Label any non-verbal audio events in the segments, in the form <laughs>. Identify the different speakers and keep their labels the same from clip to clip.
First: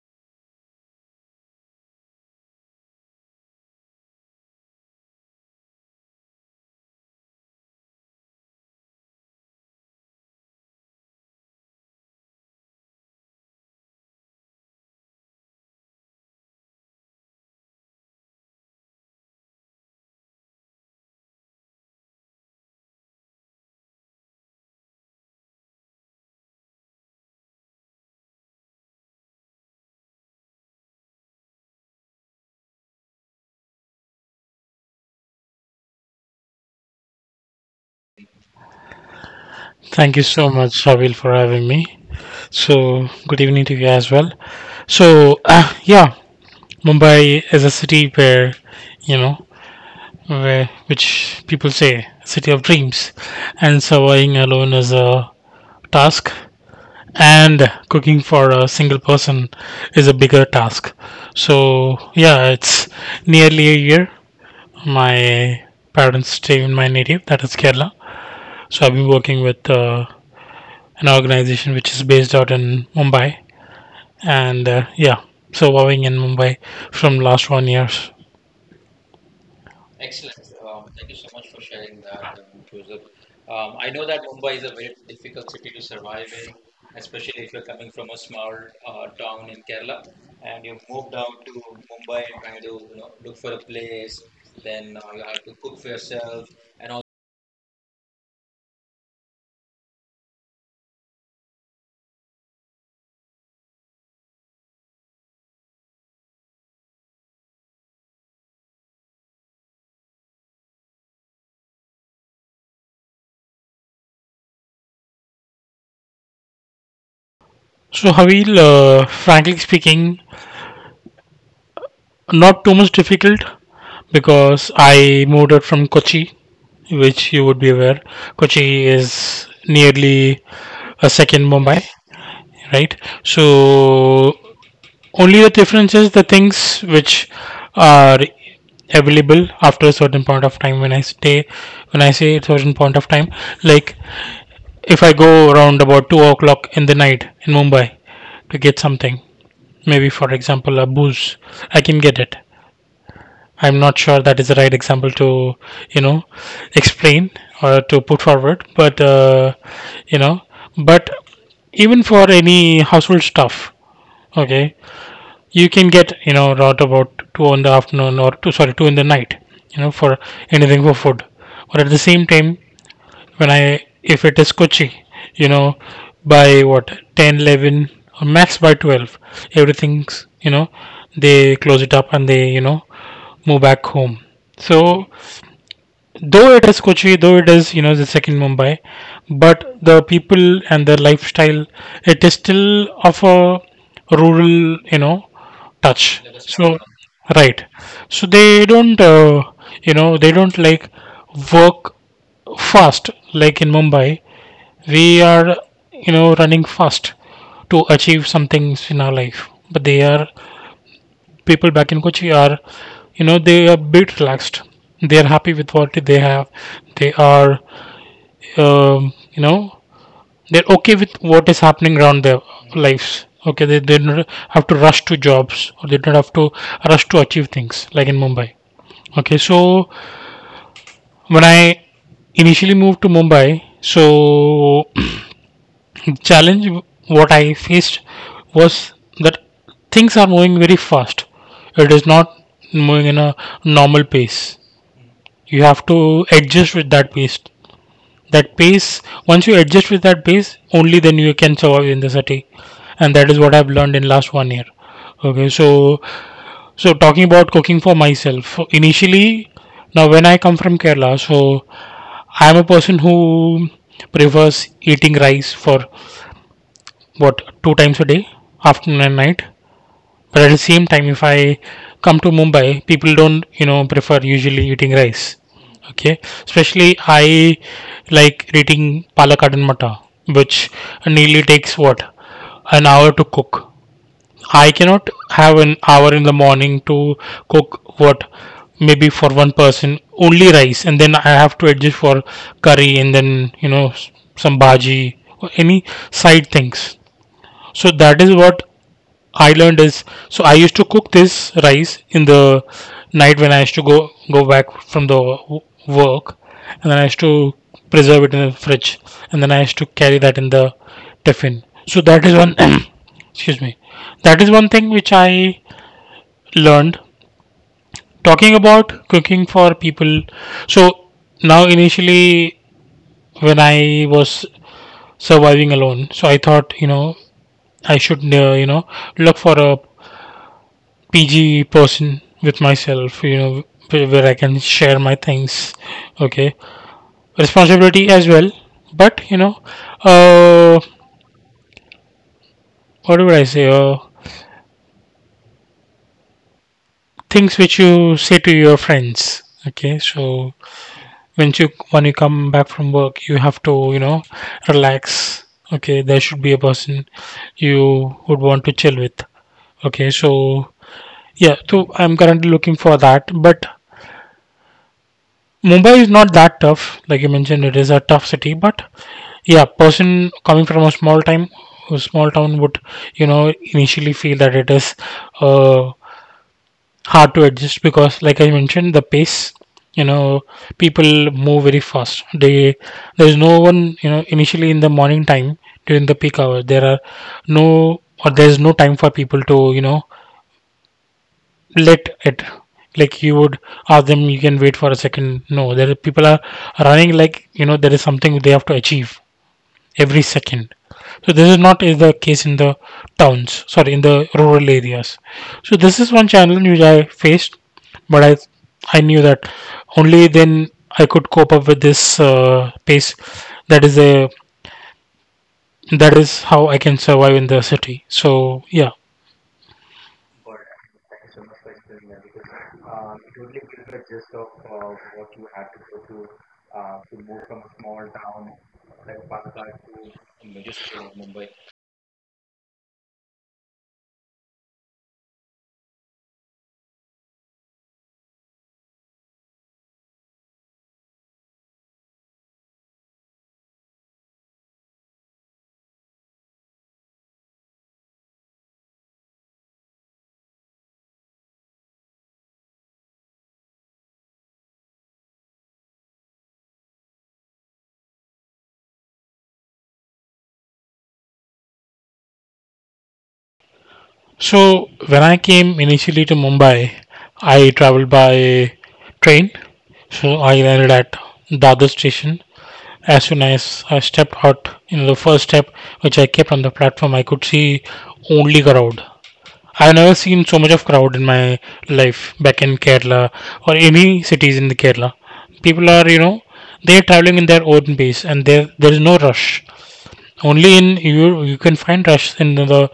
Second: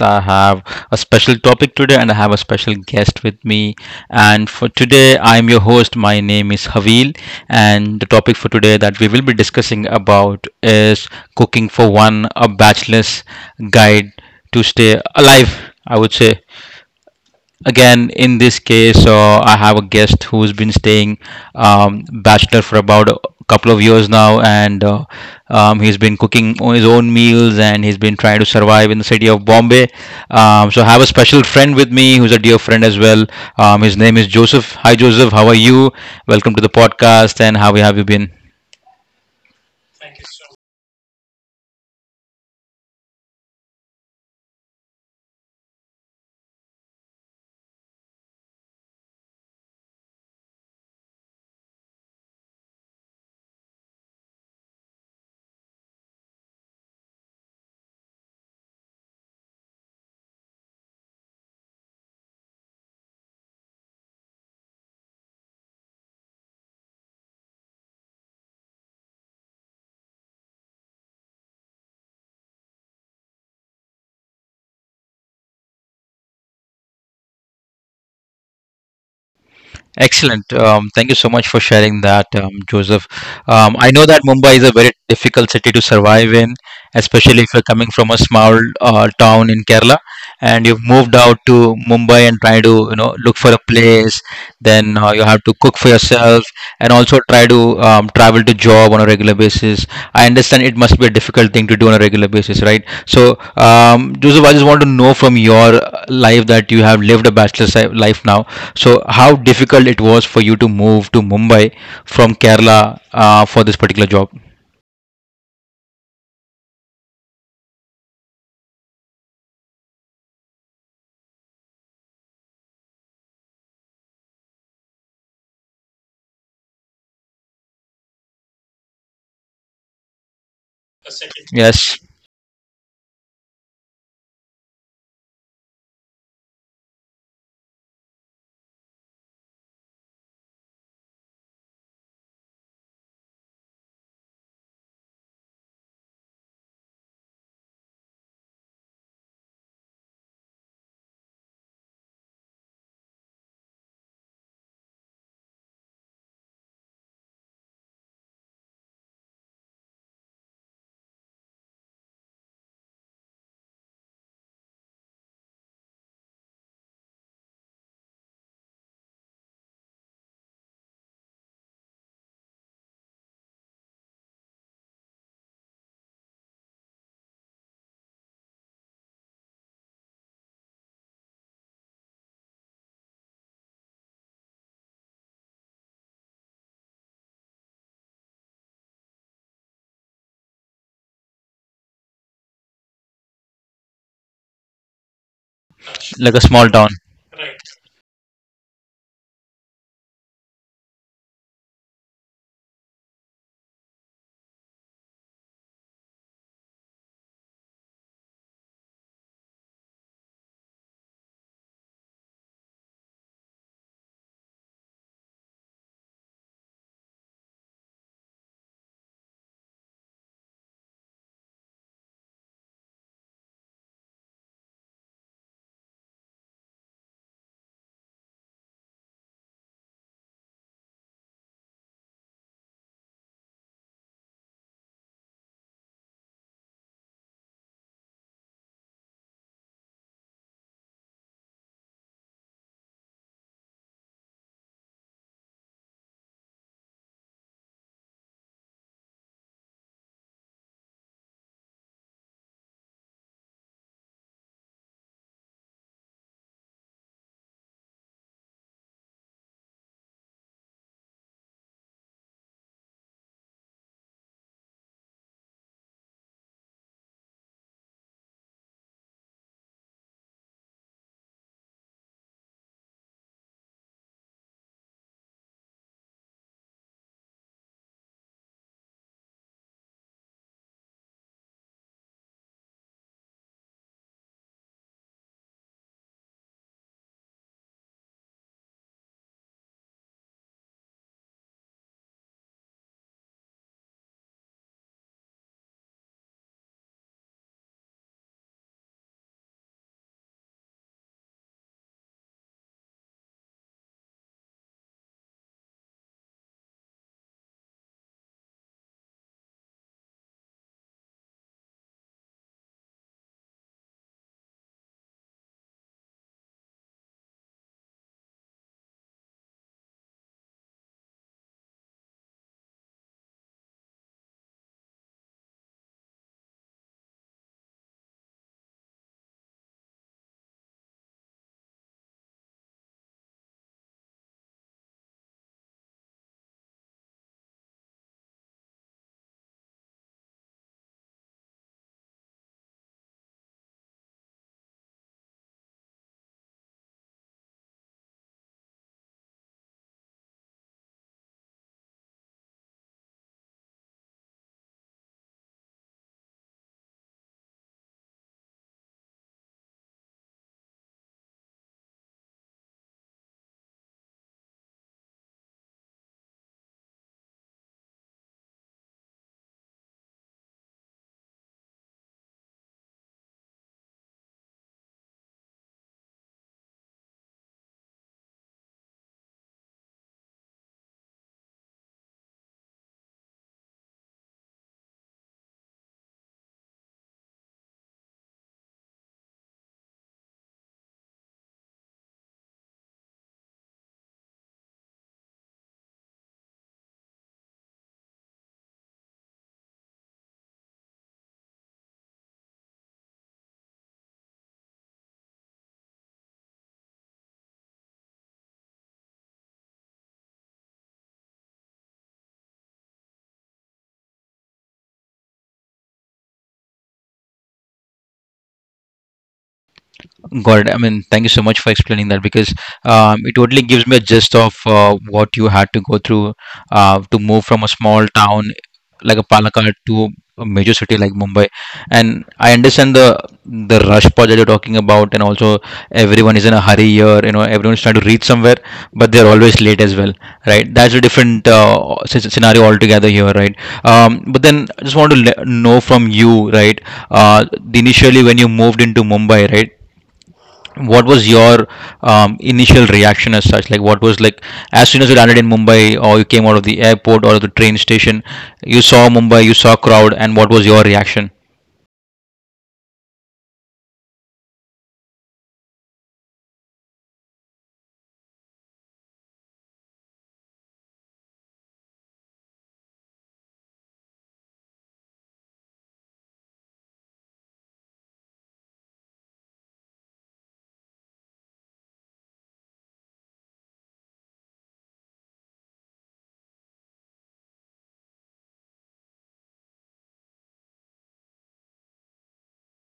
Speaker 1: I have a special topic today and I have a special guest with me. And for today, I am your host. My name is Havil, and the topic for today that we will be discussing about is cooking for one, a bachelor's guide to stay alive. I would say again in this case I have a guest who's been staying bachelor for about a couple of years now and he's been cooking his own meals and he's been trying to survive in the city of Bombay. So I have a special friend with me who's a dear friend as well. His name is Joseph. Hi Joseph, how are you? Welcome to the podcast, and how have you been?
Speaker 2: Thank you so much, Savil, for having me. So, good evening to you as well. So, yeah, Mumbai is a city where, you know, where which people say city of dreams, and surviving alone is a task, and cooking for a single person is a bigger task. So, yeah, it's nearly a year. My parents stay in my native, that is Kerala. So I've been working with an organization which is based out in Mumbai, and yeah, so vowing in Mumbai from last one years.
Speaker 1: Excellent. Thank you so much for sharing that, Joseph. I know that Mumbai is a very difficult city to survive in, especially if you're coming from a small town in Kerala and you've moved out to Mumbai and try to, you know, look for a place. Then you have to cook for yourself and also try to travel to job on a regular basis. I understand it must be a difficult thing to do on a regular basis, right? So, Joseph, I just want to know from your life that you have lived a bachelor's life now, so how difficult it was for you to move to Mumbai from Kerala for this particular job?
Speaker 2: So, Havil, frankly speaking, not too much difficult because I moved out from Kochi, which you would be aware. Kochi is nearly a second Mumbai,
Speaker 1: Yes,
Speaker 2: right? So only the difference is the things which are available after a certain point of time when I say a certain point of time, like if I go around about 2 o'clock in the night in Mumbai to get something, maybe for example a booze, I can get it. I'm not sure that is the right example to you know explain or to put forward, you know, but even for any household stuff, okay, you can get around about two in the afternoon or two sorry two in the night, for anything for food. Or at the same time, when I if it is Kochi, you know, by what 10, 11, or max by 12, everything's they close it up and they move back home. So, though it is Kochi, though it is the second Mumbai, but the people and the lifestyle, it is still of a rural touch.
Speaker 1: like a small
Speaker 2: So,
Speaker 1: town.
Speaker 2: right, so they don't like work fast like in Mumbai. We are running fast to achieve some things in our life, but they are people back in Kochi are they are bit relaxed, they are happy with what they have, they are you know they're okay with what is happening around their lives. Okay, they don't have to rush to jobs or they don't have to rush to achieve things like in Mumbai. Okay, so when I initially moved to Mumbai, so the challenge what I faced was that things are moving very fast. It is not moving in a normal pace. You have to adjust with that pace. That pace, once you adjust with that pace, only then you can survive in the city. And that is what I've learned in last one year. Okay, so talking about cooking for myself. Initially, now when I come from Kerala, so I am a person who prefers eating rice for what 2 times a day, afternoon and night. But at the same time, if I come to Mumbai, people don't prefer usually eating rice. Okay, especially I like eating palak and matta, which nearly takes what an hour to cook. I cannot have an hour in the morning to cook what maybe for one person only rice, and then I have to adjust for curry and then some bhaji or any side things. So that is what I learned is, so I used to cook this rice in the night when I used to go back from the work, and then I used to preserve it in the fridge and then I used to carry that in the tiffin. So that is one <coughs> <clears throat> excuse me, that is one thing which I learned. Talking about cooking for people, so now initially when I was surviving alone, so I thought I should look for a PG person with myself, where I can share my things, okay, responsibility as well. But uh, what would I say? Things which you say to your friends, okay. So, when you come back from work, you have to relax. Okay, there should be a person you would want to chill with. Okay, so yeah, so I'm currently looking for that, but Mumbai is not that tough. Like you mentioned, it is a tough city, but yeah, person coming from a small town would initially feel that it is uh, hard to adjust, because like I mentioned, the pace, you know people move very fast, they there is no one, initially in the morning time, during the peak hours there is no time for people to let it, like you would ask them, you can wait for a second, no, there are people are running, like there is something they have to achieve every second. So this is not is the case in the towns, sorry, in the rural areas. So this is one challenge which I faced, but I knew that only then I could cope up with this pace. That is a that is how I can survive in the city. So yeah.
Speaker 1: Got it. I mean, thank you so much for explaining that because it totally gives me a gist of what you had to go through to move from a small town like a Palakkad to a major city like Mumbai. And I understand the rush part that you're talking about, and also everyone is in a hurry here. You know, everyone's trying to reach somewhere, but they're always late as well, right? That's a different scenario altogether here, right? But then I just want to know from you, right? Uh, Initially when you moved into Mumbai, right? What was your initial reaction, as such? Like what was, like, as soon as you landed in Mumbai or you came out of the airport or the train station, you saw Mumbai, you saw crowd, and what was your reaction?
Speaker 2: So when I came initially to Mumbai, I traveled by train. So I landed at Dadar station. As soon as I stepped out in the first step, which I kept on the platform, I could see only crowd. I've never seen so much of crowd in my life back in Kerala or any cities in the Kerala. People are, they're traveling in their own pace and there is no rush. Only in you you can find rush in the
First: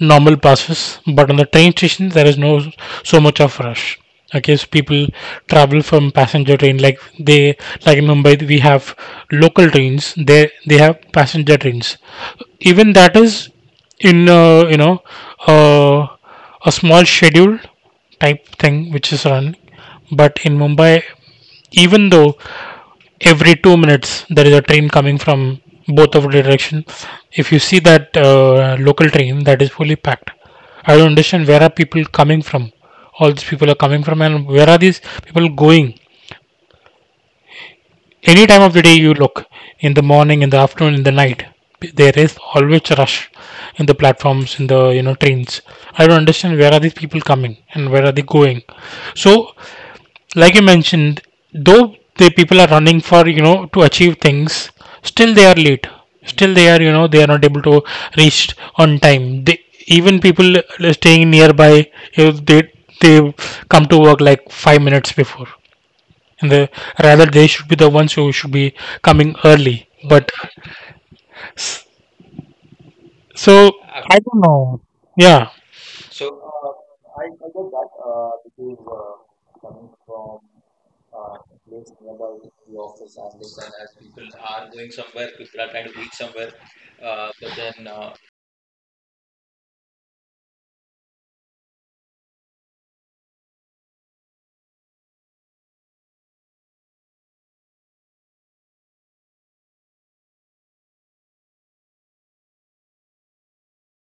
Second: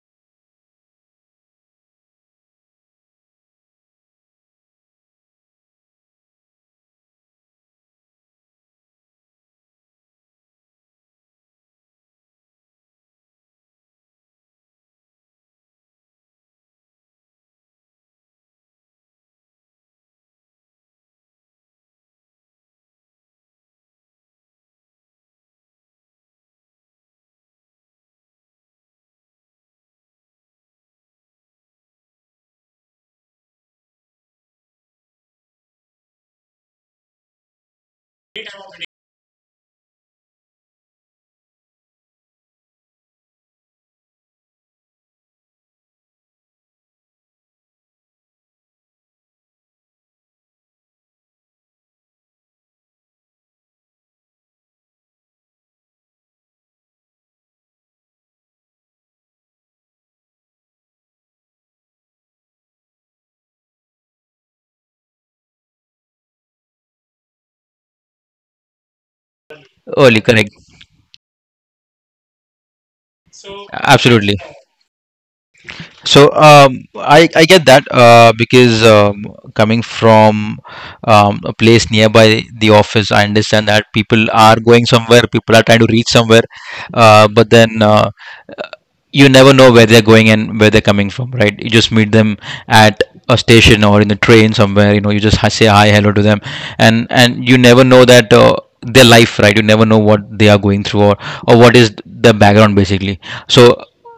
Speaker 2: normal buses, but on the train station there is no so much of rush. Okay, so people travel from passenger train, like in Mumbai we have local trains. They have passenger trains. Even that is in uh, a small schedule type thing which is run, but in Mumbai, even though every 2 minutes there is a train coming from both of the direction, if you see that local train, that is fully packed. I don't understand where are people coming from. All these people are coming from, and where are these people going? Any time of the day you look, in the morning, in the afternoon, in the night, there is always rush in the platforms, in the trains. I don't understand where are these people coming and where are they going. So, like you mentioned, though the people are running for you know to achieve things, still they are late. Still they are not able to reach on time. They Even people staying nearby, if they come to work like 5 minutes before, and the rather they should be the ones who should be coming early.
Speaker 1: Early,
Speaker 2: But
Speaker 1: correct.
Speaker 2: so I
Speaker 1: Absolutely.
Speaker 2: don't know. Yeah.
Speaker 1: So I get that because coming from a place nearby the office, I understand that people are going somewhere, people are trying to reach somewhere, but then you never know where they're going and where they're coming from, right? You just meet them at a station or in the train somewhere. You know, you just say hi, hello to them, and you never know that their life, right? You never know what they are going through, or what is the background basically. So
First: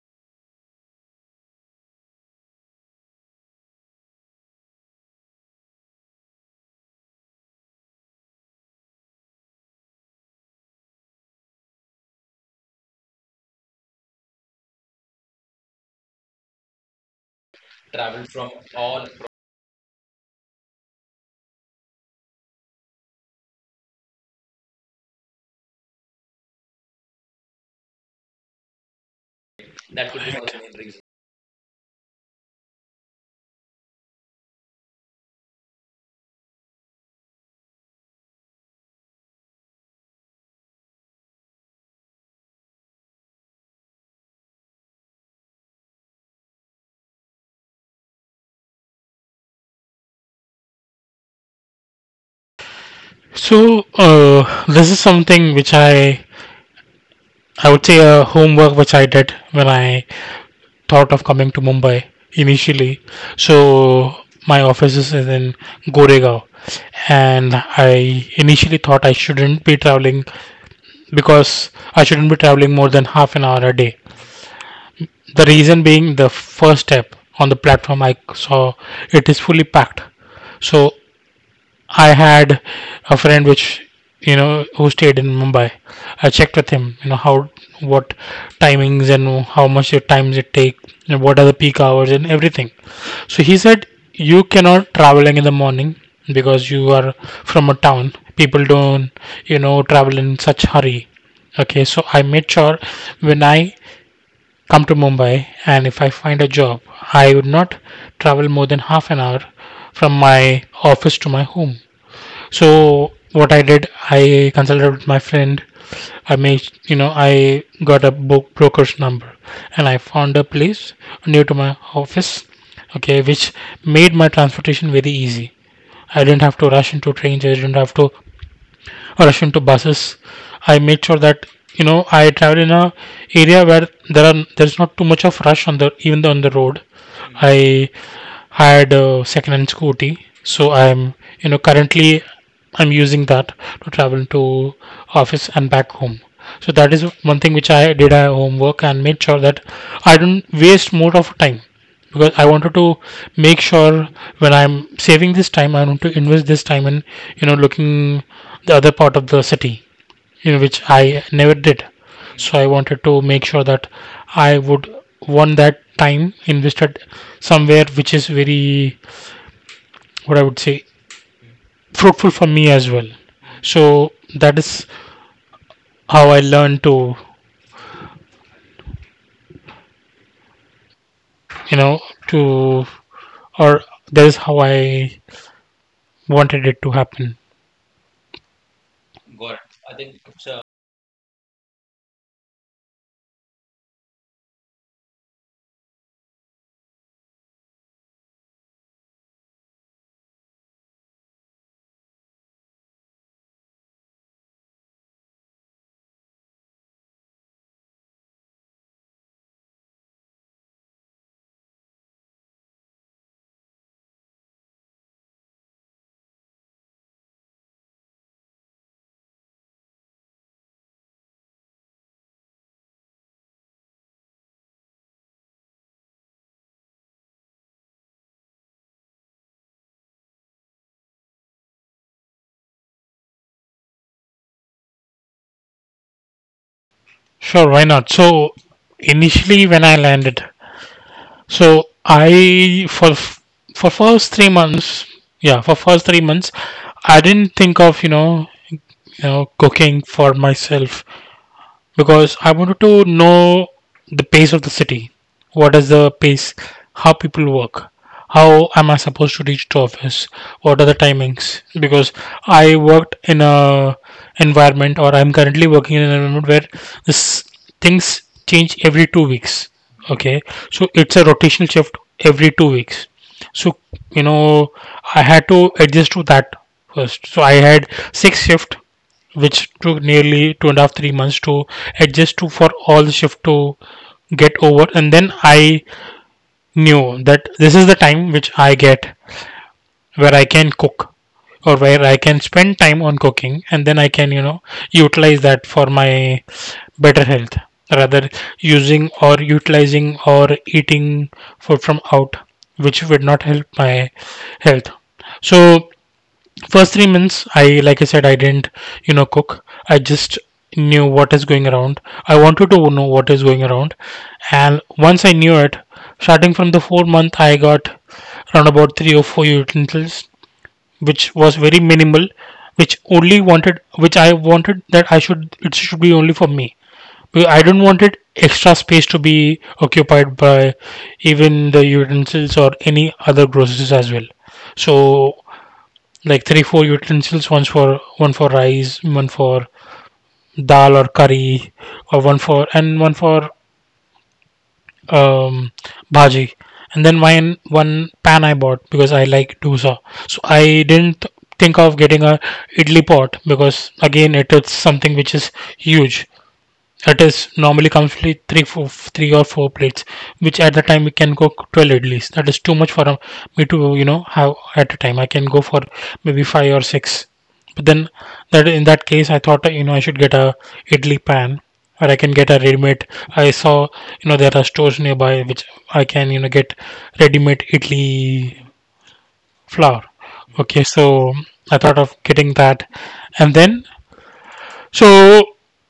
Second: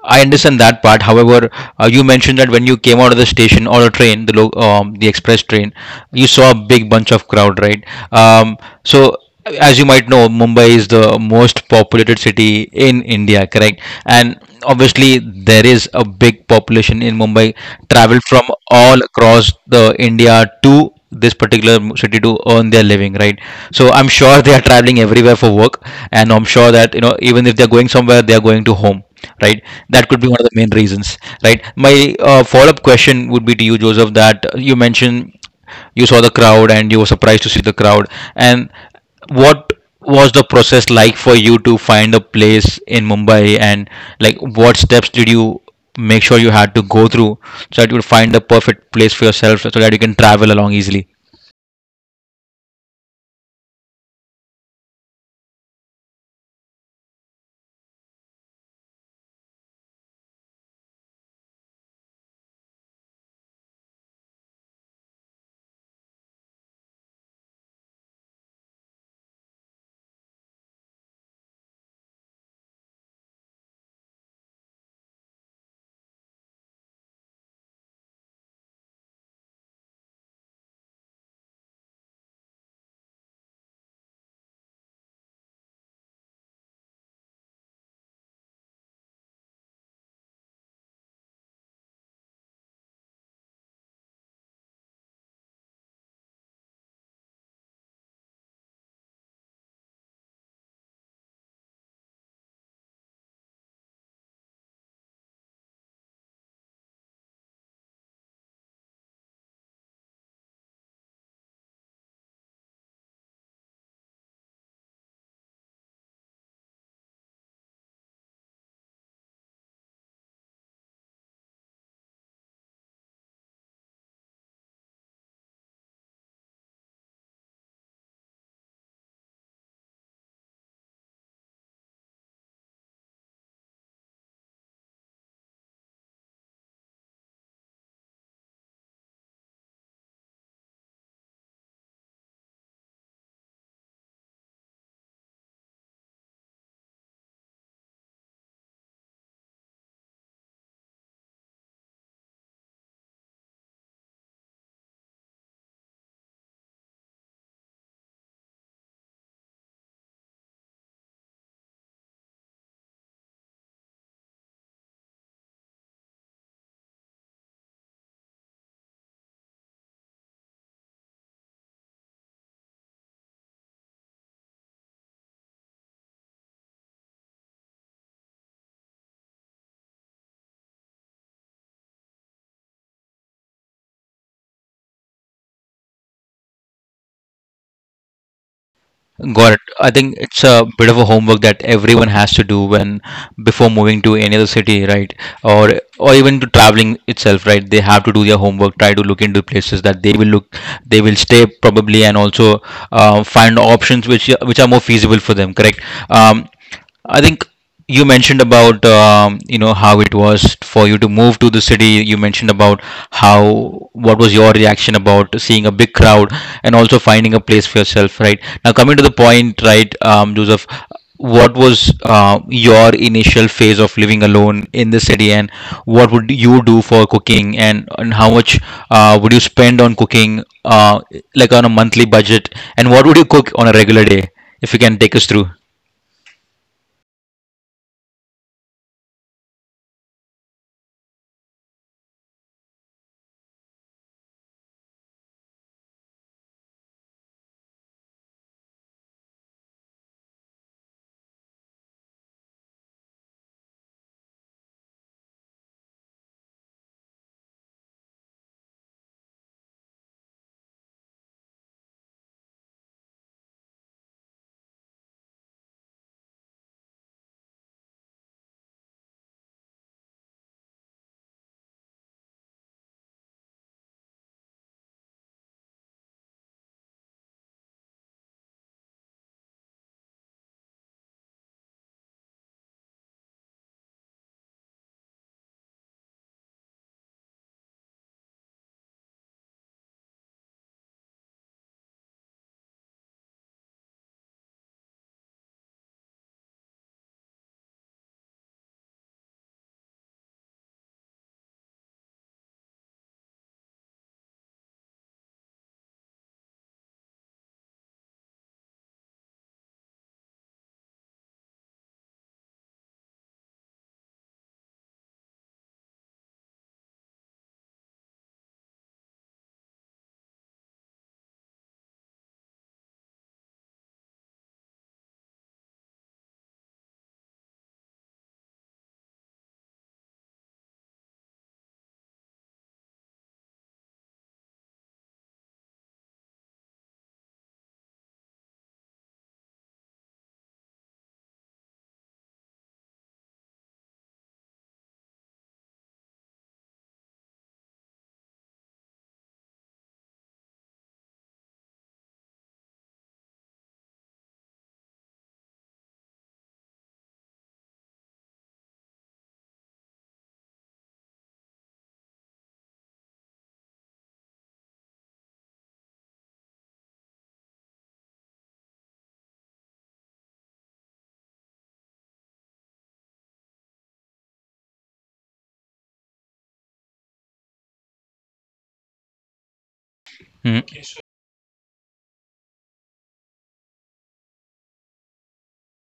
Speaker 1: I understand that part. However, you mentioned that when you came out of the station or a train, the the express train, you saw a big bunch of crowd, right? Um, so as you might know, Mumbai is the most populated city in India, correct? And obviously, there is a big population in Mumbai, travel from all across the India to this particular city to earn their living, right? So I'm sure they are traveling everywhere for work, and I'm sure that you know even if they're going somewhere, they are going to home, right? That could be one of the main reasons, right? My follow-up question would be to you, Joseph, that you mentioned you saw the crowd and you were surprised to see the crowd, and what was the process like for you to find a place in Mumbai, and like what steps did you make sure you had to go through so that you would find the perfect place for yourself so that you can travel along easily?
Speaker 2: So this is something which I would say a homework which I did when I thought of coming to Mumbai initially. So my office is in Goregaon, and I initially thought I shouldn't be traveling because I shouldn't be traveling more than half an hour a day. The reason being the first step on the platform I saw it is fully packed. So I had a friend which you know who stayed in Mumbai. I checked with him, you know how what timings and how much your times it take and what are the peak hours and everything. So he said you cannot traveling in the morning because you are from a town. People don't travel in such hurry. Okay, so I made sure when I come to Mumbai and if I find a job, I would not travel more than half an hour from my office to my home. So what I did, I consulted with my friend. I made, you know, I got a book broker's number, and I found a place near to my office. Okay, which made my transportation very easy. I didn't have to rush into trains. I didn't have to or rush into buses. I made sure that I travel in a area where there's not too much of rush on the even though on the road. I had a second-hand scooty, so I'm you know currently I'm using that to travel to office and back home. So that is one thing which I did a homework, and made sure that I don't waste more of time, because I wanted to make sure when I'm saving this time, I want to invest this time in looking the other part of the city, in which I never did. So I wanted to make sure that I would want that time invested somewhere which is very, what I would say, fruitful for me as well. So that is how I learned to, you know, to, or that is how I wanted it to happen.
Speaker 1: Got it. I think it's a bit of a homework that everyone has to do when before moving to any other city, right? Or or even to traveling itself, right? They have to do their homework, try to look into places that they will look, they will stay probably, and also find options which are more feasible for them. Correct. Um, I think you mentioned about you know how it was for you to move to the city. You mentioned about how what was your reaction about seeing a big crowd and also finding a place for yourself, right? Now coming to the point, right, Joseph, what was your initial phase of living alone in the city, and what would you do for cooking, and how much would you spend on cooking, like on a monthly budget, and what would you cook on a regular day, if you can take us through?
Speaker 2: Sure, why not? So initially, when I landed, So I for first 3 months, yeah, for first three months, I didn't think of cooking for myself because I wanted to know the pace of the city. What is the pace? How people work? How am I supposed to reach the office? What are the timings? Because I worked in a environment, or I'm currently working in an environment where this things change every 2 weeks. Okay, so it's a rotational shift every 2 weeks. So, you know, I had to adjust to that first. So I had six shift which took nearly two and a half, 3 months to adjust to for all the shift to get over. And then I knew that this is the time which I get, where I can cook or where I can spend time on cooking, and then I can, utilize that for my better health, rather using or utilizing or eating food from out, which would not help my health. So first 3 months, I, like I said, I didn't cook. I just knew what is going around. I wanted to know what is going around, and once I knew it, starting from the fourth month, I got around about three or four utensils, which was very minimal, which only wanted, which I wanted that I should, it should be only for me, because I don't wanted extra space to be occupied by even the utensils or any other groceries as well. So like three four utensils, one for rice, one for dal or curry, or one for um bhaji, and then mine one pan I bought because I like dosa. So I didn't think of getting a idli pot, because again it is something which is huge, that is normally comes with three, four, three or four plates, which at the time we can cook 12 idlis. That is too much for me to have at a time. I can go for maybe five or six. But then that, in that case, I thought, I should get a idli pan, or I can get a ready-made. I saw there are stores nearby which I can get ready-made idli flour.
Speaker 1: Mhm.
Speaker 2: Okay, so I thought of getting that, and then so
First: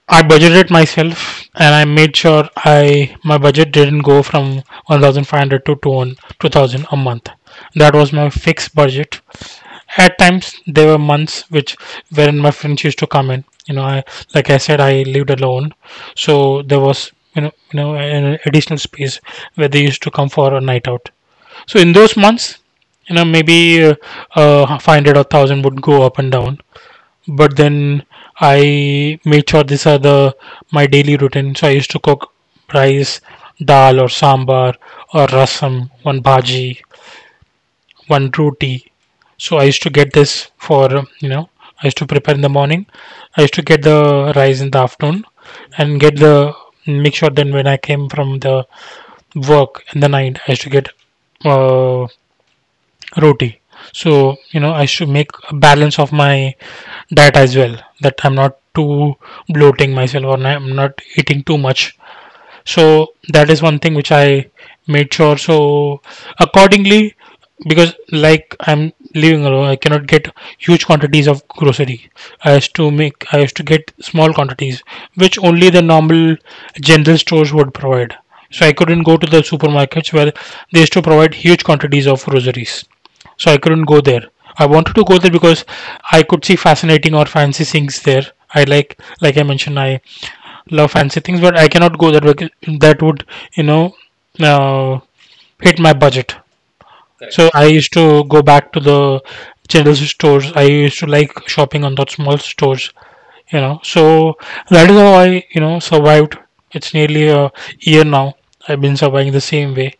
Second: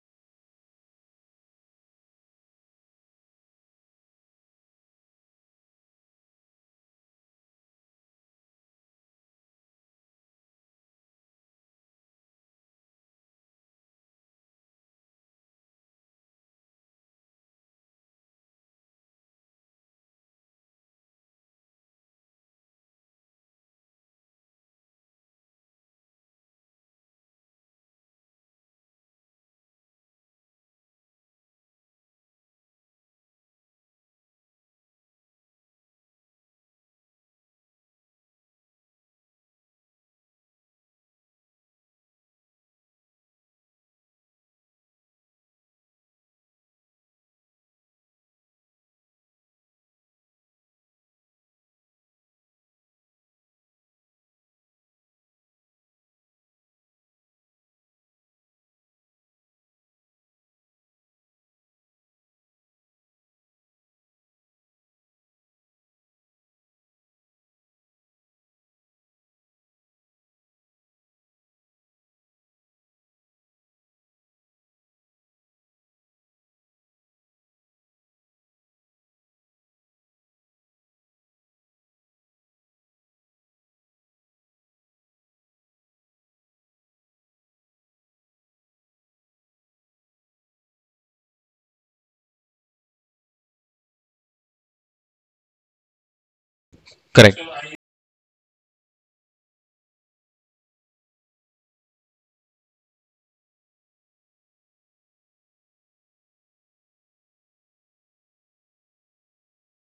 Speaker 2: I budgeted myself and I made sure I my budget didn't go from 1,500 to 200 2,000 a month. That was my fixed budget. At times there were months which wherein my friends used to come in. I, like I said, I lived alone, so there was an additional space where they used to come for a night out. So in those months, maybe 500 or 1000 would go up and down, but then I made sure these are the my daily routine. So I used to cook rice, dal or sambar or rasam, one bhaji, one roti. So I used to get this for, you know I used to prepare in the morning. I used to get the rice in the afternoon, and get the, make sure then when I came from the work in the night I used to get uh, roti, so I should make a balance of my diet as well, that I'm not too bloating myself or I'm not eating too much. So that is one thing which I made sure. So accordingly, because like I'm living alone, I cannot get huge quantities of grocery, I used to get small quantities, which only the normal general stores would provide. So I couldn't go to the supermarkets, where they used to provide huge quantities of groceries, so I couldn't go there. I wanted to go there because I could see fascinating or fancy things there. I Like I mentioned, I love fancy things, but I cannot go that way. That would, you know, uh, hit my budget.
Speaker 1: Correct.
Speaker 2: So I used to go back to the general stores. I used to like shopping on those small stores. So that is how I survived. It's nearly a year now. I've been surviving the same way.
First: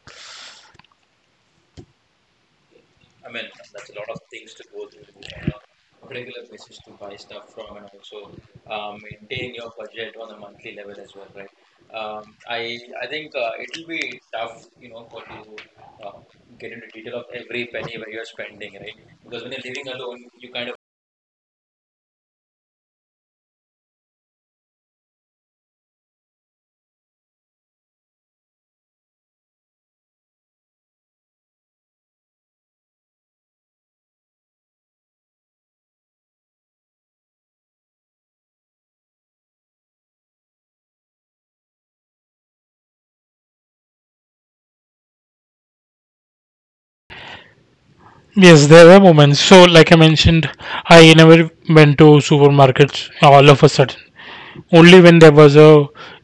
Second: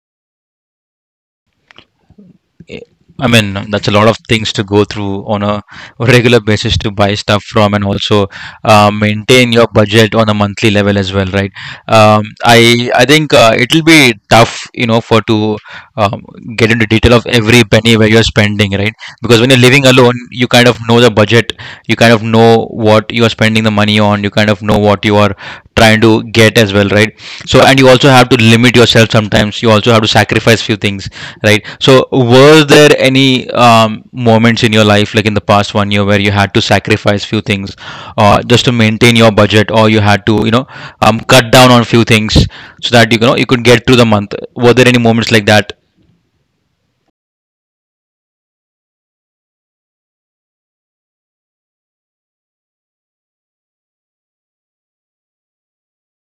Speaker 1: I mean, that's a lot of things to go through on a regular basis to buy stuff from and also maintain your budget on a monthly level as well, right? I think it'll be tough, you know, for to um, get into detail of every penny where you're spending, right? Because when you're living alone, you kind of know the budget, you kind of know what you are spending the money on, you kind of know what you are trying to get as well, right? So, and you also have to limit yourself sometimes. You also have to sacrifice few things, right? So, were there any moments in your life, like in the past one year, where you had to sacrifice few things just to maintain your budget, or you had to, you know, cut down on few things so that you know you could get through the month? Were there any moments like that?
Speaker 2: Yes, there were moments. So, like I mentioned, I never went to supermarkets all of a sudden. Only when there was a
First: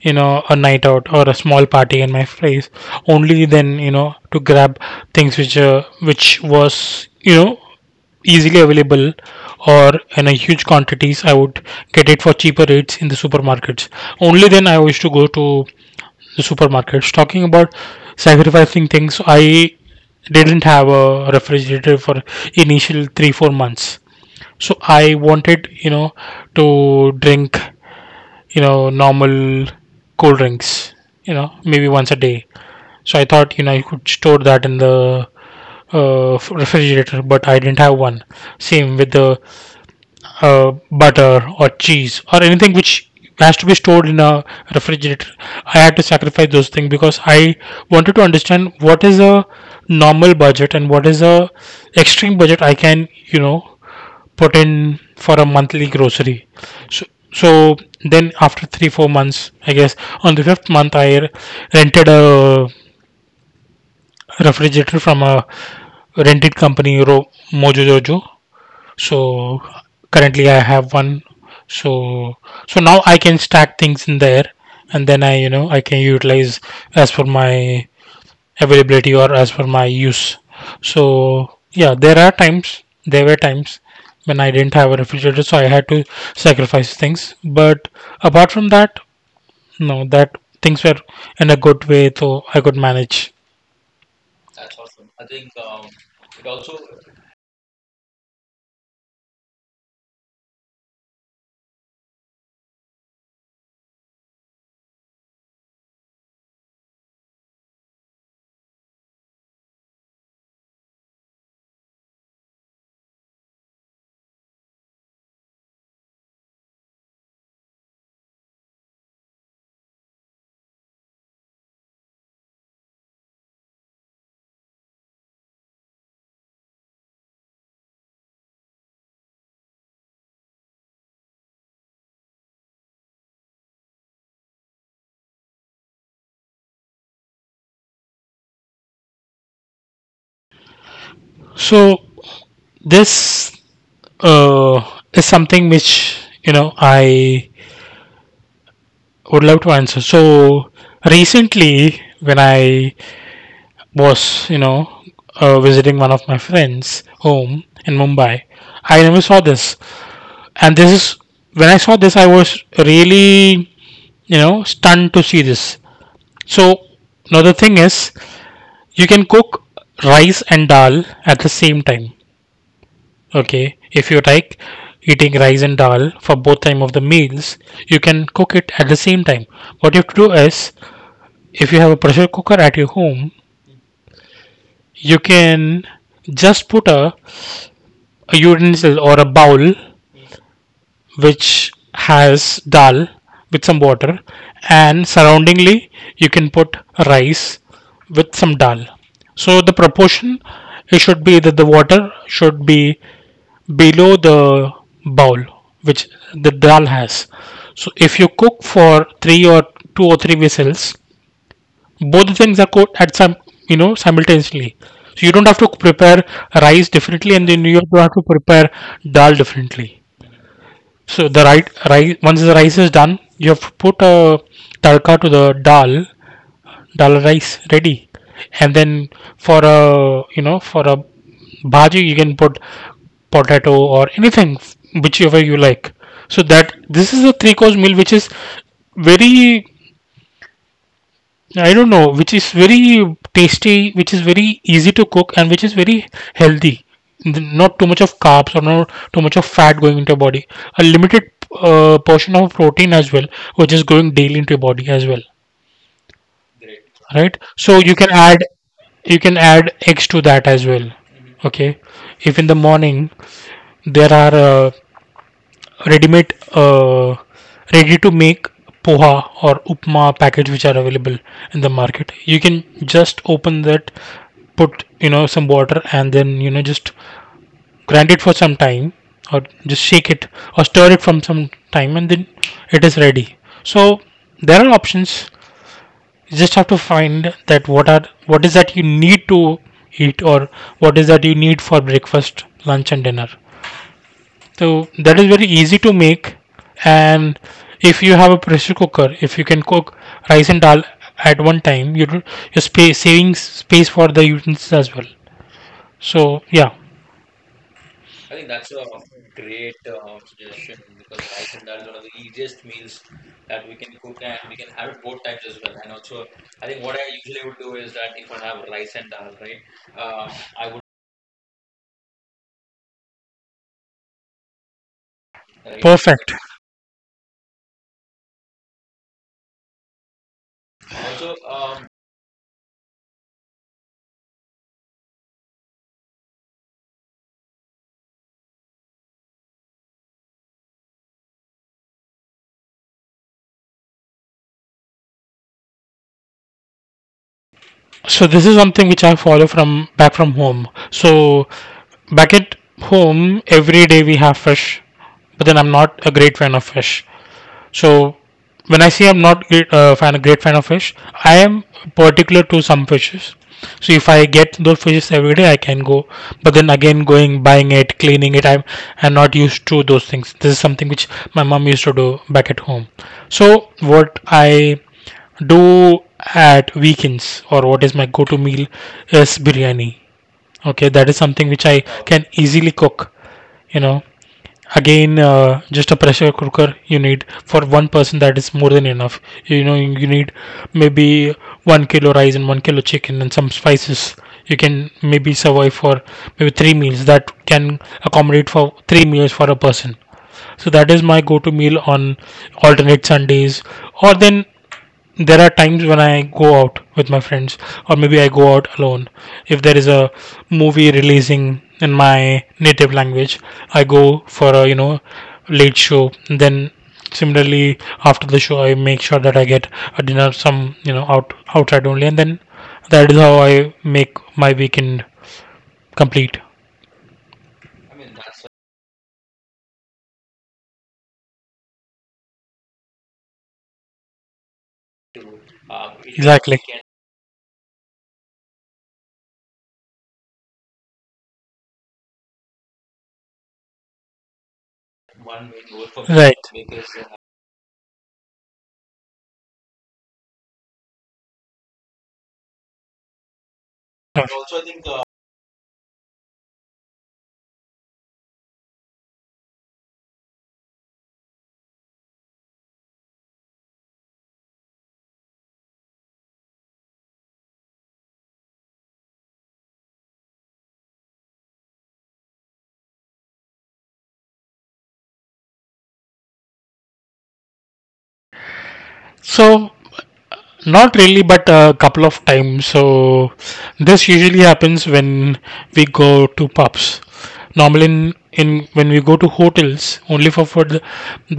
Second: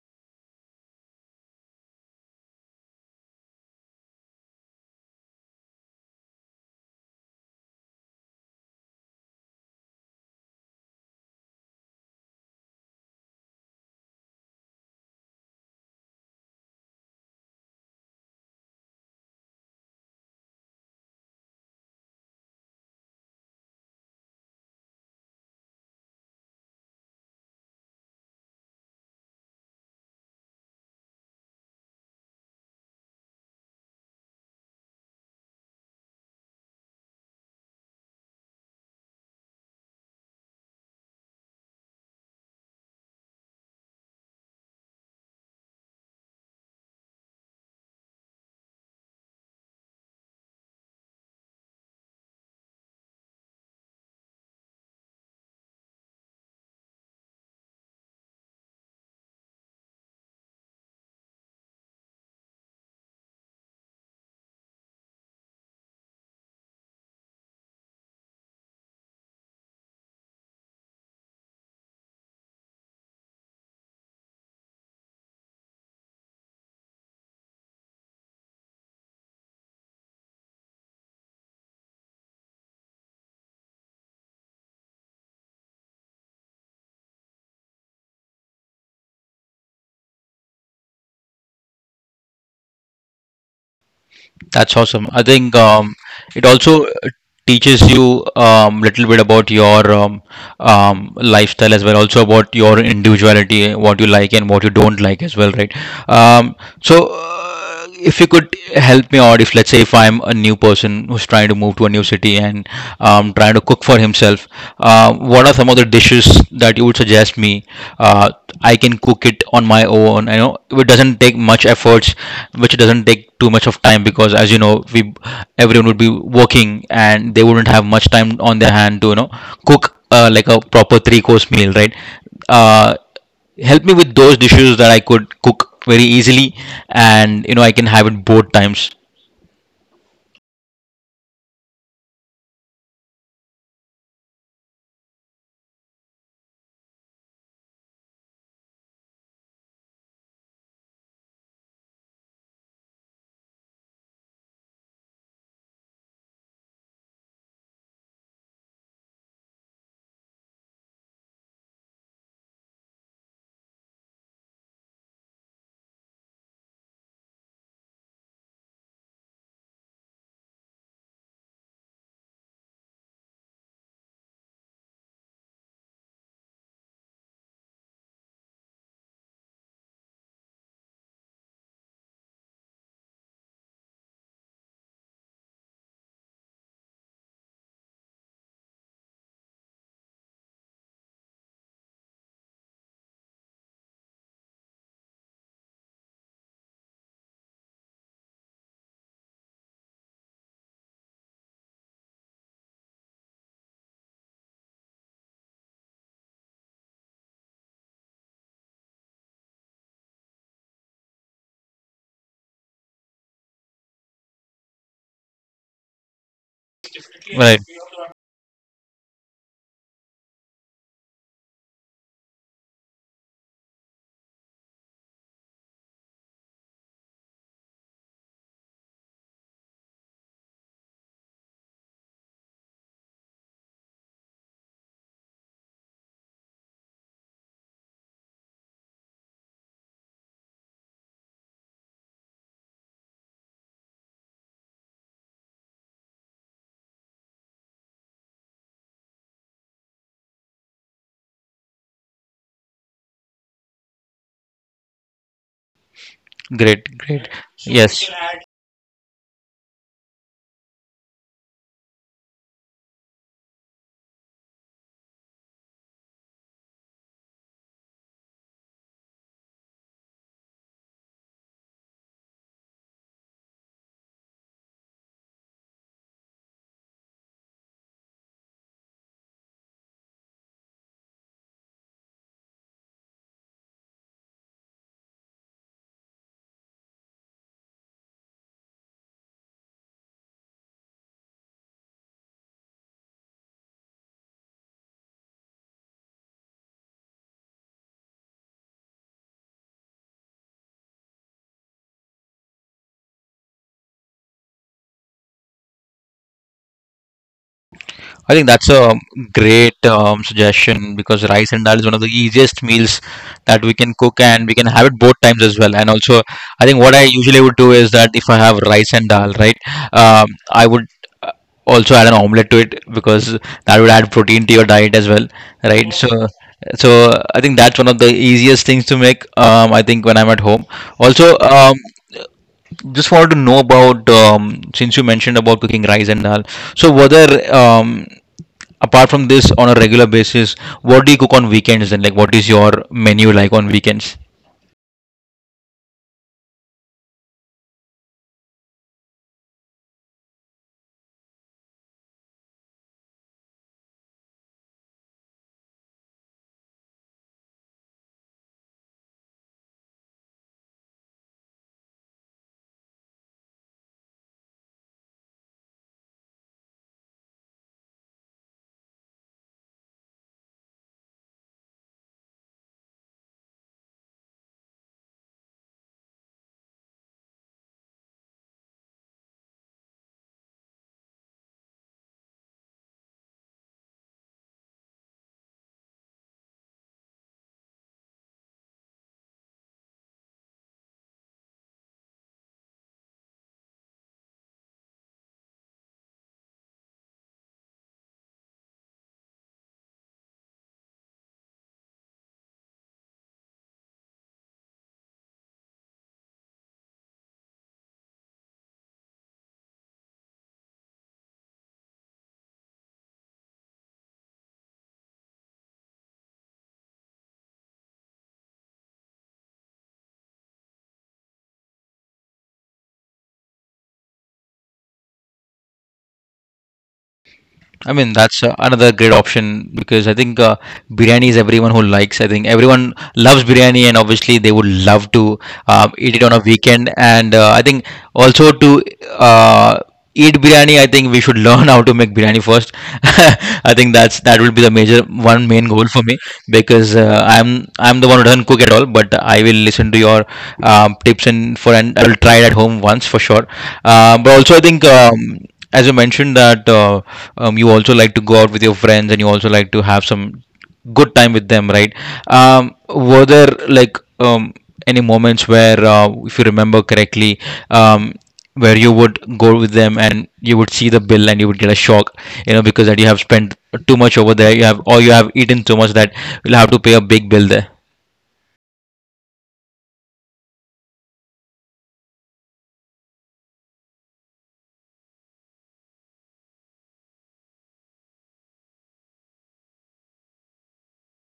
Speaker 2: you know a night out or a small party in my place, only then, to grab things which was easily available, or in a huge quantities I would get it for cheaper rates in the supermarkets, only then I used to go to the supermarkets. Talking about sacrificing things, I didn't have a refrigerator for initial 3 4 months. So I wanted, to drink, normal cold drinks, maybe once a day, so I thought I could store that in the refrigerator, but I didn't have one. Same with the butter or cheese or anything which has to be stored in a refrigerator. I had to sacrifice those things because I wanted to understand what is a normal budget and what is a extreme budget I can, put in for a monthly grocery. So, so then after three four months, I guess on the fifth month, I rented a refrigerator from a rented company, Mojo Jojo. So currently I have one. So now I can stack things in there, and then I you know I can utilize as per my availability or as per my use. So yeah, there are times, there were times when I didn't have a refrigerator, so I had to sacrifice things. But apart from that, no, that things were in a good way, so I could manage.
Speaker 1: That's awesome. I think it also teaches you little bit about your lifestyle as well, also about your individuality, what you like and what you don't like as well, right? um, so uh, if you could help me out, if let's say if I'm a new person who's trying to move to a new city and trying to cook for himself, what are some of the dishes that you would suggest me uh, I can cook it on my own? You know, it doesn't take much efforts, which doesn't take too much of time because as you know, we everyone would be working and they wouldn't have much time on their hand to you know cook like a proper three course meal, right? Uh, Help me with those dishes that I could cook very easily, and you know I can have it both times.
Speaker 2: So this is something which I would love to answer. So recently, when I was, visiting one of my friends' home in Mumbai, I never saw this, and this is when I saw this, I was really stunned to see this. So now the thing is, you can cook rice and dal at the same time. Okay, if you like eating rice and dal for both time of the meals, you can cook it at the same time. What you have to do is, if you have a pressure cooker at your home, you can just put a utensil or a bowl which has dal with some water, and surroundingly you can put rice with some dal. So the proportion, it should be that the water should be below the bowl which the dal has. So if you cook for three or two or three whistles, both things are cooked at some, simultaneously. So you don't have to prepare rice differently, and
Speaker 1: Right.
Speaker 2: then you don't have to prepare dal differently. So the right rice, once the rice is done, you have to put a tadka to the dal, dal rice ready, and then for a, bhaji, you can put potato or anything whichever you like. So that, this is a three course meal which is very, I don't know, which is very tasty, which is very easy to cook, and which is very healthy. Not too much of carbs or not too much of fat going into your body. A limited portion of protein as well, which is going daily into your body as well,
Speaker 1: Great. Great.
Speaker 2: right? So you
Speaker 1: Yes.
Speaker 2: can add, eggs to that as well. Okay, if in the morning there are, ready-made, uh, ready-to-make poha or upma package which are available in the market, you can just open that, put, some water, and then, just grind it for some time, or just shake it or stir it from some time, and then it is ready. So there are options. You just have to find that, what is that you need to eat, or what is that you need for breakfast, lunch, and dinner. So that is very easy to make. And if you have a pressure cooker, if you can cook rice and dal at one time, you're saving space for the utensils as well. So yeah,
Speaker 1: I think that's a great suggestion because rice and dal is one of the easiest meals that we can cook and we can have it both times as well. And also, I think what I usually would do is that if I have rice and dal, right, um, I would uh, also add an omelette to it because that would add protein to your diet as well, right? So,
Speaker 2: perfect.
Speaker 1: so I think that's one of the easiest things to make. I think when I'm at home. Also, just wanted to know about since you mentioned about cooking rice and dal. So, were there apart from this, on a regular basis, what do you cook on weekends? And like, what is your menu like on weekends?
Speaker 2: So this is something which I follow from back from home. So back at home, every day we have fish, but then I'm not a great fan of fish. So when I say I'm not a great fan of fish, I am particular to some fishes. So if I get those fishes every day, I can go. But then again, going buying it, cleaning it, I'm not used to those things. This is something which my mom used to do back at home. So what I do at weekends, or what is my go-to meal, is biryani. Okay, that is something which I can easily cook. You know, again just a pressure cooker you need for one person, that is more than enough. You need maybe 1 kilo rice and 1 kilo chicken and some spices. You can maybe survive for maybe three meals. That can accommodate for three meals for a person. So that is my go-to meal on alternate Sundays, or then there are times when I go out with my friends, or maybe I go out alone. If there is a movie releasing in my native language, I go for a late show. Then similarly, after the show, I make sure that I get a dinner some outside only, and then that is how I make my weekend complete.
Speaker 1: I mean, that's another great option because I think biryani is everyone who likes. I think everyone loves biryani, and obviously they would love to eat it on a
Speaker 2: Exactly.
Speaker 1: weekend. And I think also to uh, eat biryani, I think we should <laughs> learn how to make biryani first. <laughs> I think that's that will be the major one main goal for me,
Speaker 2: Right.
Speaker 1: because I'm the one who doesn't cook at all. But I will listen to your tips and for and I will try it at home once for sure. But also I think.
Speaker 2: Right.
Speaker 1: As you mentioned that you also like to go out with your friends and you also like to have some good time with them, right? Were there like any moments where if you remember correctly, um, where you would go with them and you would see the bill and you would get a shock, you know, because that you have spent too much over there, you have or you have eaten so much that you'll have to pay a big bill there?
Speaker 2: So not really, but a couple of times. So this usually happens when we go to pubs. Normally, in when we go to hotels, only for food,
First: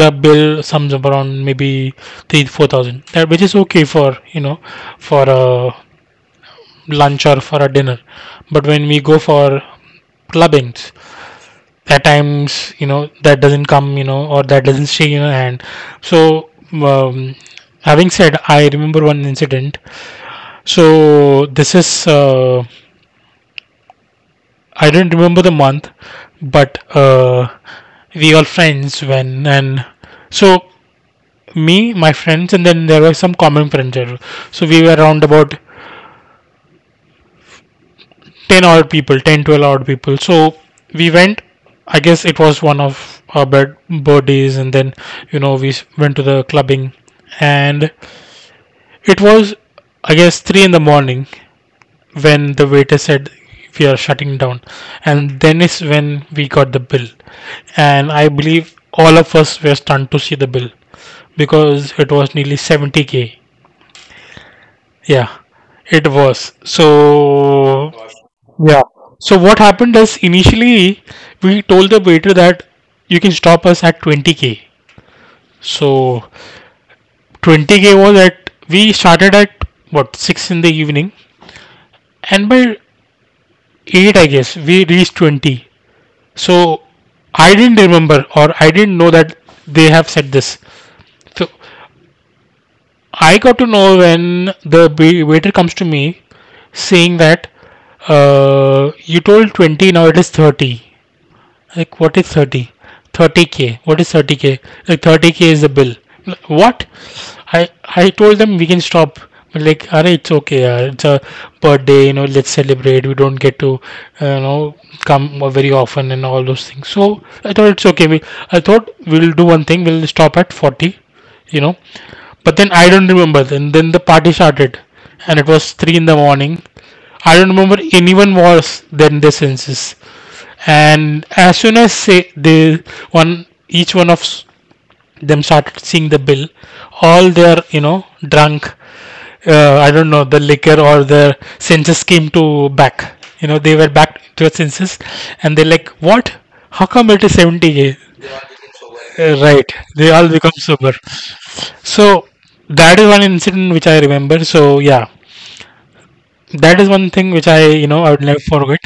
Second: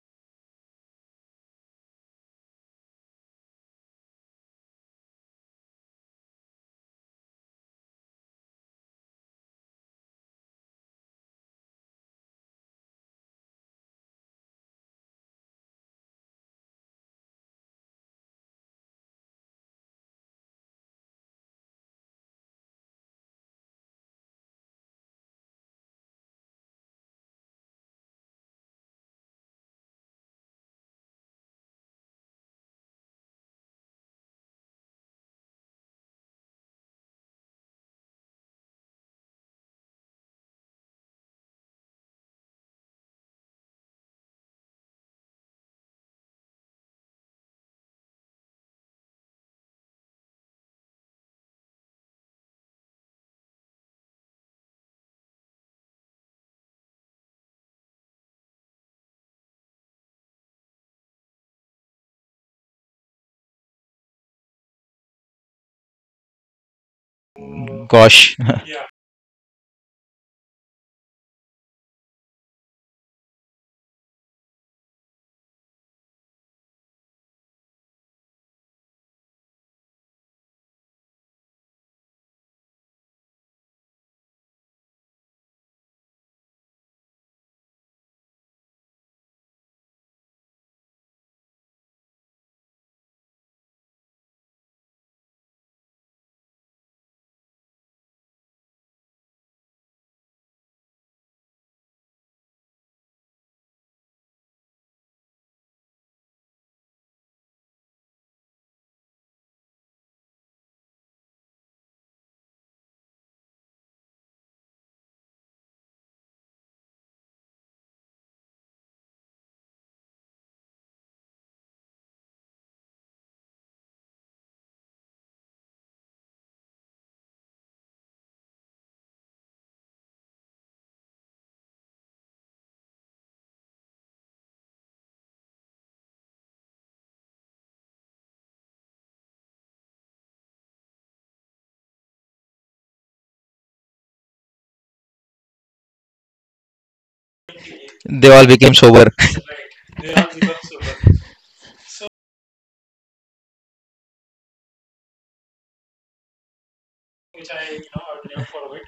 Speaker 2: the bill sums up around maybe 3-4 thousand, That which is okay for for a lunch or for a dinner. But when we go for clubbings, at times that doesn't come, or that doesn't stay in your hand. So um, having said, I remember one incident. So this is, I don't remember the month, but we all friends when and so me, my friends, and then there were some common friends there. So we were around about 10 odd people, 10, 12 odd people. So we went. I guess it was one of our bed birthdays, and then we went to the clubbing, and it was, I guess, 3 in the morning, when the waiter said we are shutting down, and then is when we got the bill. And I believe all of us were stunned to see the bill because it was nearly 70k. Yeah, it was so.
Speaker 1: Gosh.
Speaker 2: Yeah. So what happened is, initially we told the waiter that you can stop us at 20k. So 20k was at, we started at, what, 6 in the evening, and by 8 I guess we reached 20. So I didn't remember or I didn't know that they have said this. So I got to know when the waiter comes to me saying that you told 20, now it is 30. Like, what is 30? 30k. What is 30k? Like, 30k is the bill. Like, what? I I told them we can stop. Like, array, it's okay, yaar. It's a birthday, let's celebrate. We don't get to, uh, you know, come very often and all those things. So I thought it's okay. We, I thought we'll do one thing. We'll stop at 40, you know. But then I don't remember. Then the party started, and it was 3 in the morning. I don't remember anyone was there in their senses. And as soon as, say, they, one each one of them started seeing the bill, all their drunk, I don't know, the liquor or their senses came to back. They were back to their senses, and they're like, what, how come it is 70?
Speaker 1: <laughs> They all became sober.
Speaker 2: Right. They all become sober. So that is one incident which I remember. So yeah, that is one thing which I you know I would never forget.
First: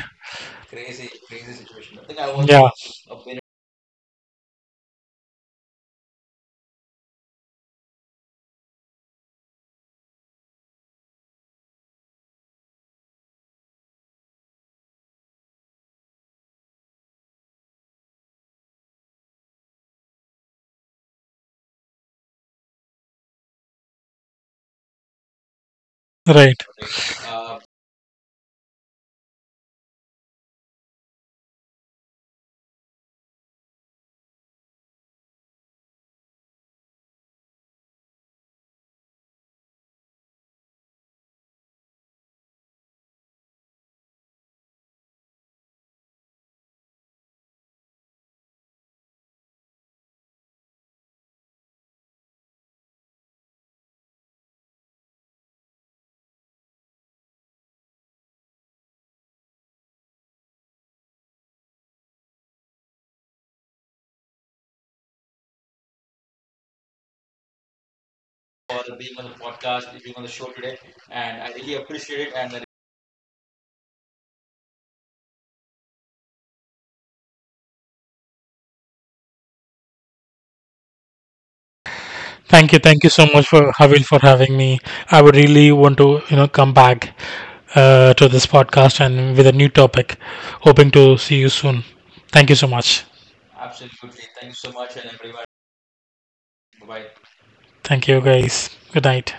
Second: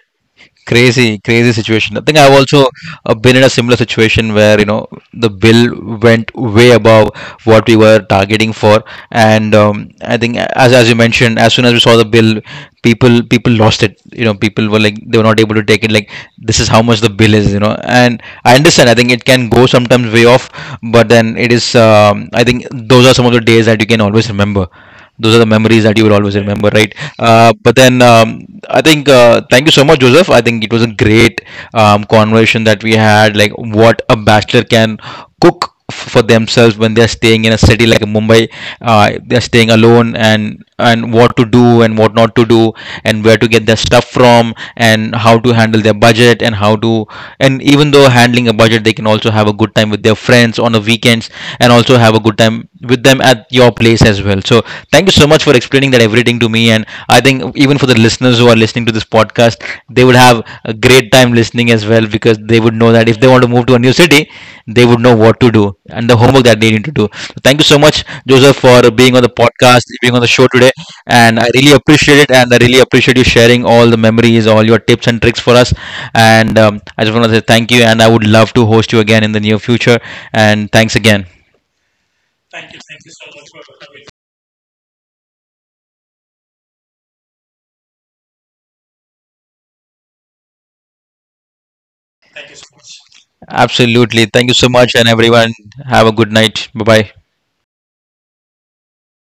Speaker 1: Crazy, crazy situation. I think I've also
Speaker 2: Yeah.
Speaker 1: been in a similar situation where you know the bill went way above what we were targeting for. And I think as you mentioned, as soon as we saw the bill, people, people lost it. You know, people were like they were not able to take it, like this is how much the bill is, you know. And I understand, I think it can go sometimes way off, but then it is I think those are some of the days that you can always remember. Those are the memories that you will always
Speaker 2: Right.
Speaker 1: remember, right? But then I think thank you so much, Joseph. I think it was a great conversation that we had, like what a bachelor can cook for themselves when they're staying in a city like Mumbai. They're staying alone, and what to do and what not to do, and where to get their stuff from, and how to handle their budget, and how to and even though handling a budget, they can also have a good time with their friends on the weekends, and also have a good time with them at your place as well. So thank you so much for explaining that everything to me. And I think even for the listeners who are listening to this podcast, they would have a great time listening as well because they would know that if they want to move to a new city, they would know what to do and the homework that they need to do. So thank you so much, Joseph, for being on the podcast, being on the show today. And I really appreciate it. And I really appreciate you sharing all the memories, all your tips and tricks for us. And I just want to say thank you. And I would love to host you again in the near future. And thanks again.
Speaker 2: Thank you so much for Havil for having me. I would really want to come back to this podcast and with a new topic. Hoping to see you soon. Thank you so much.
Speaker 1: Absolutely. Thank you so much, and everyone, have a good night. Bye bye.
Speaker 2: Thank you guys. Good night.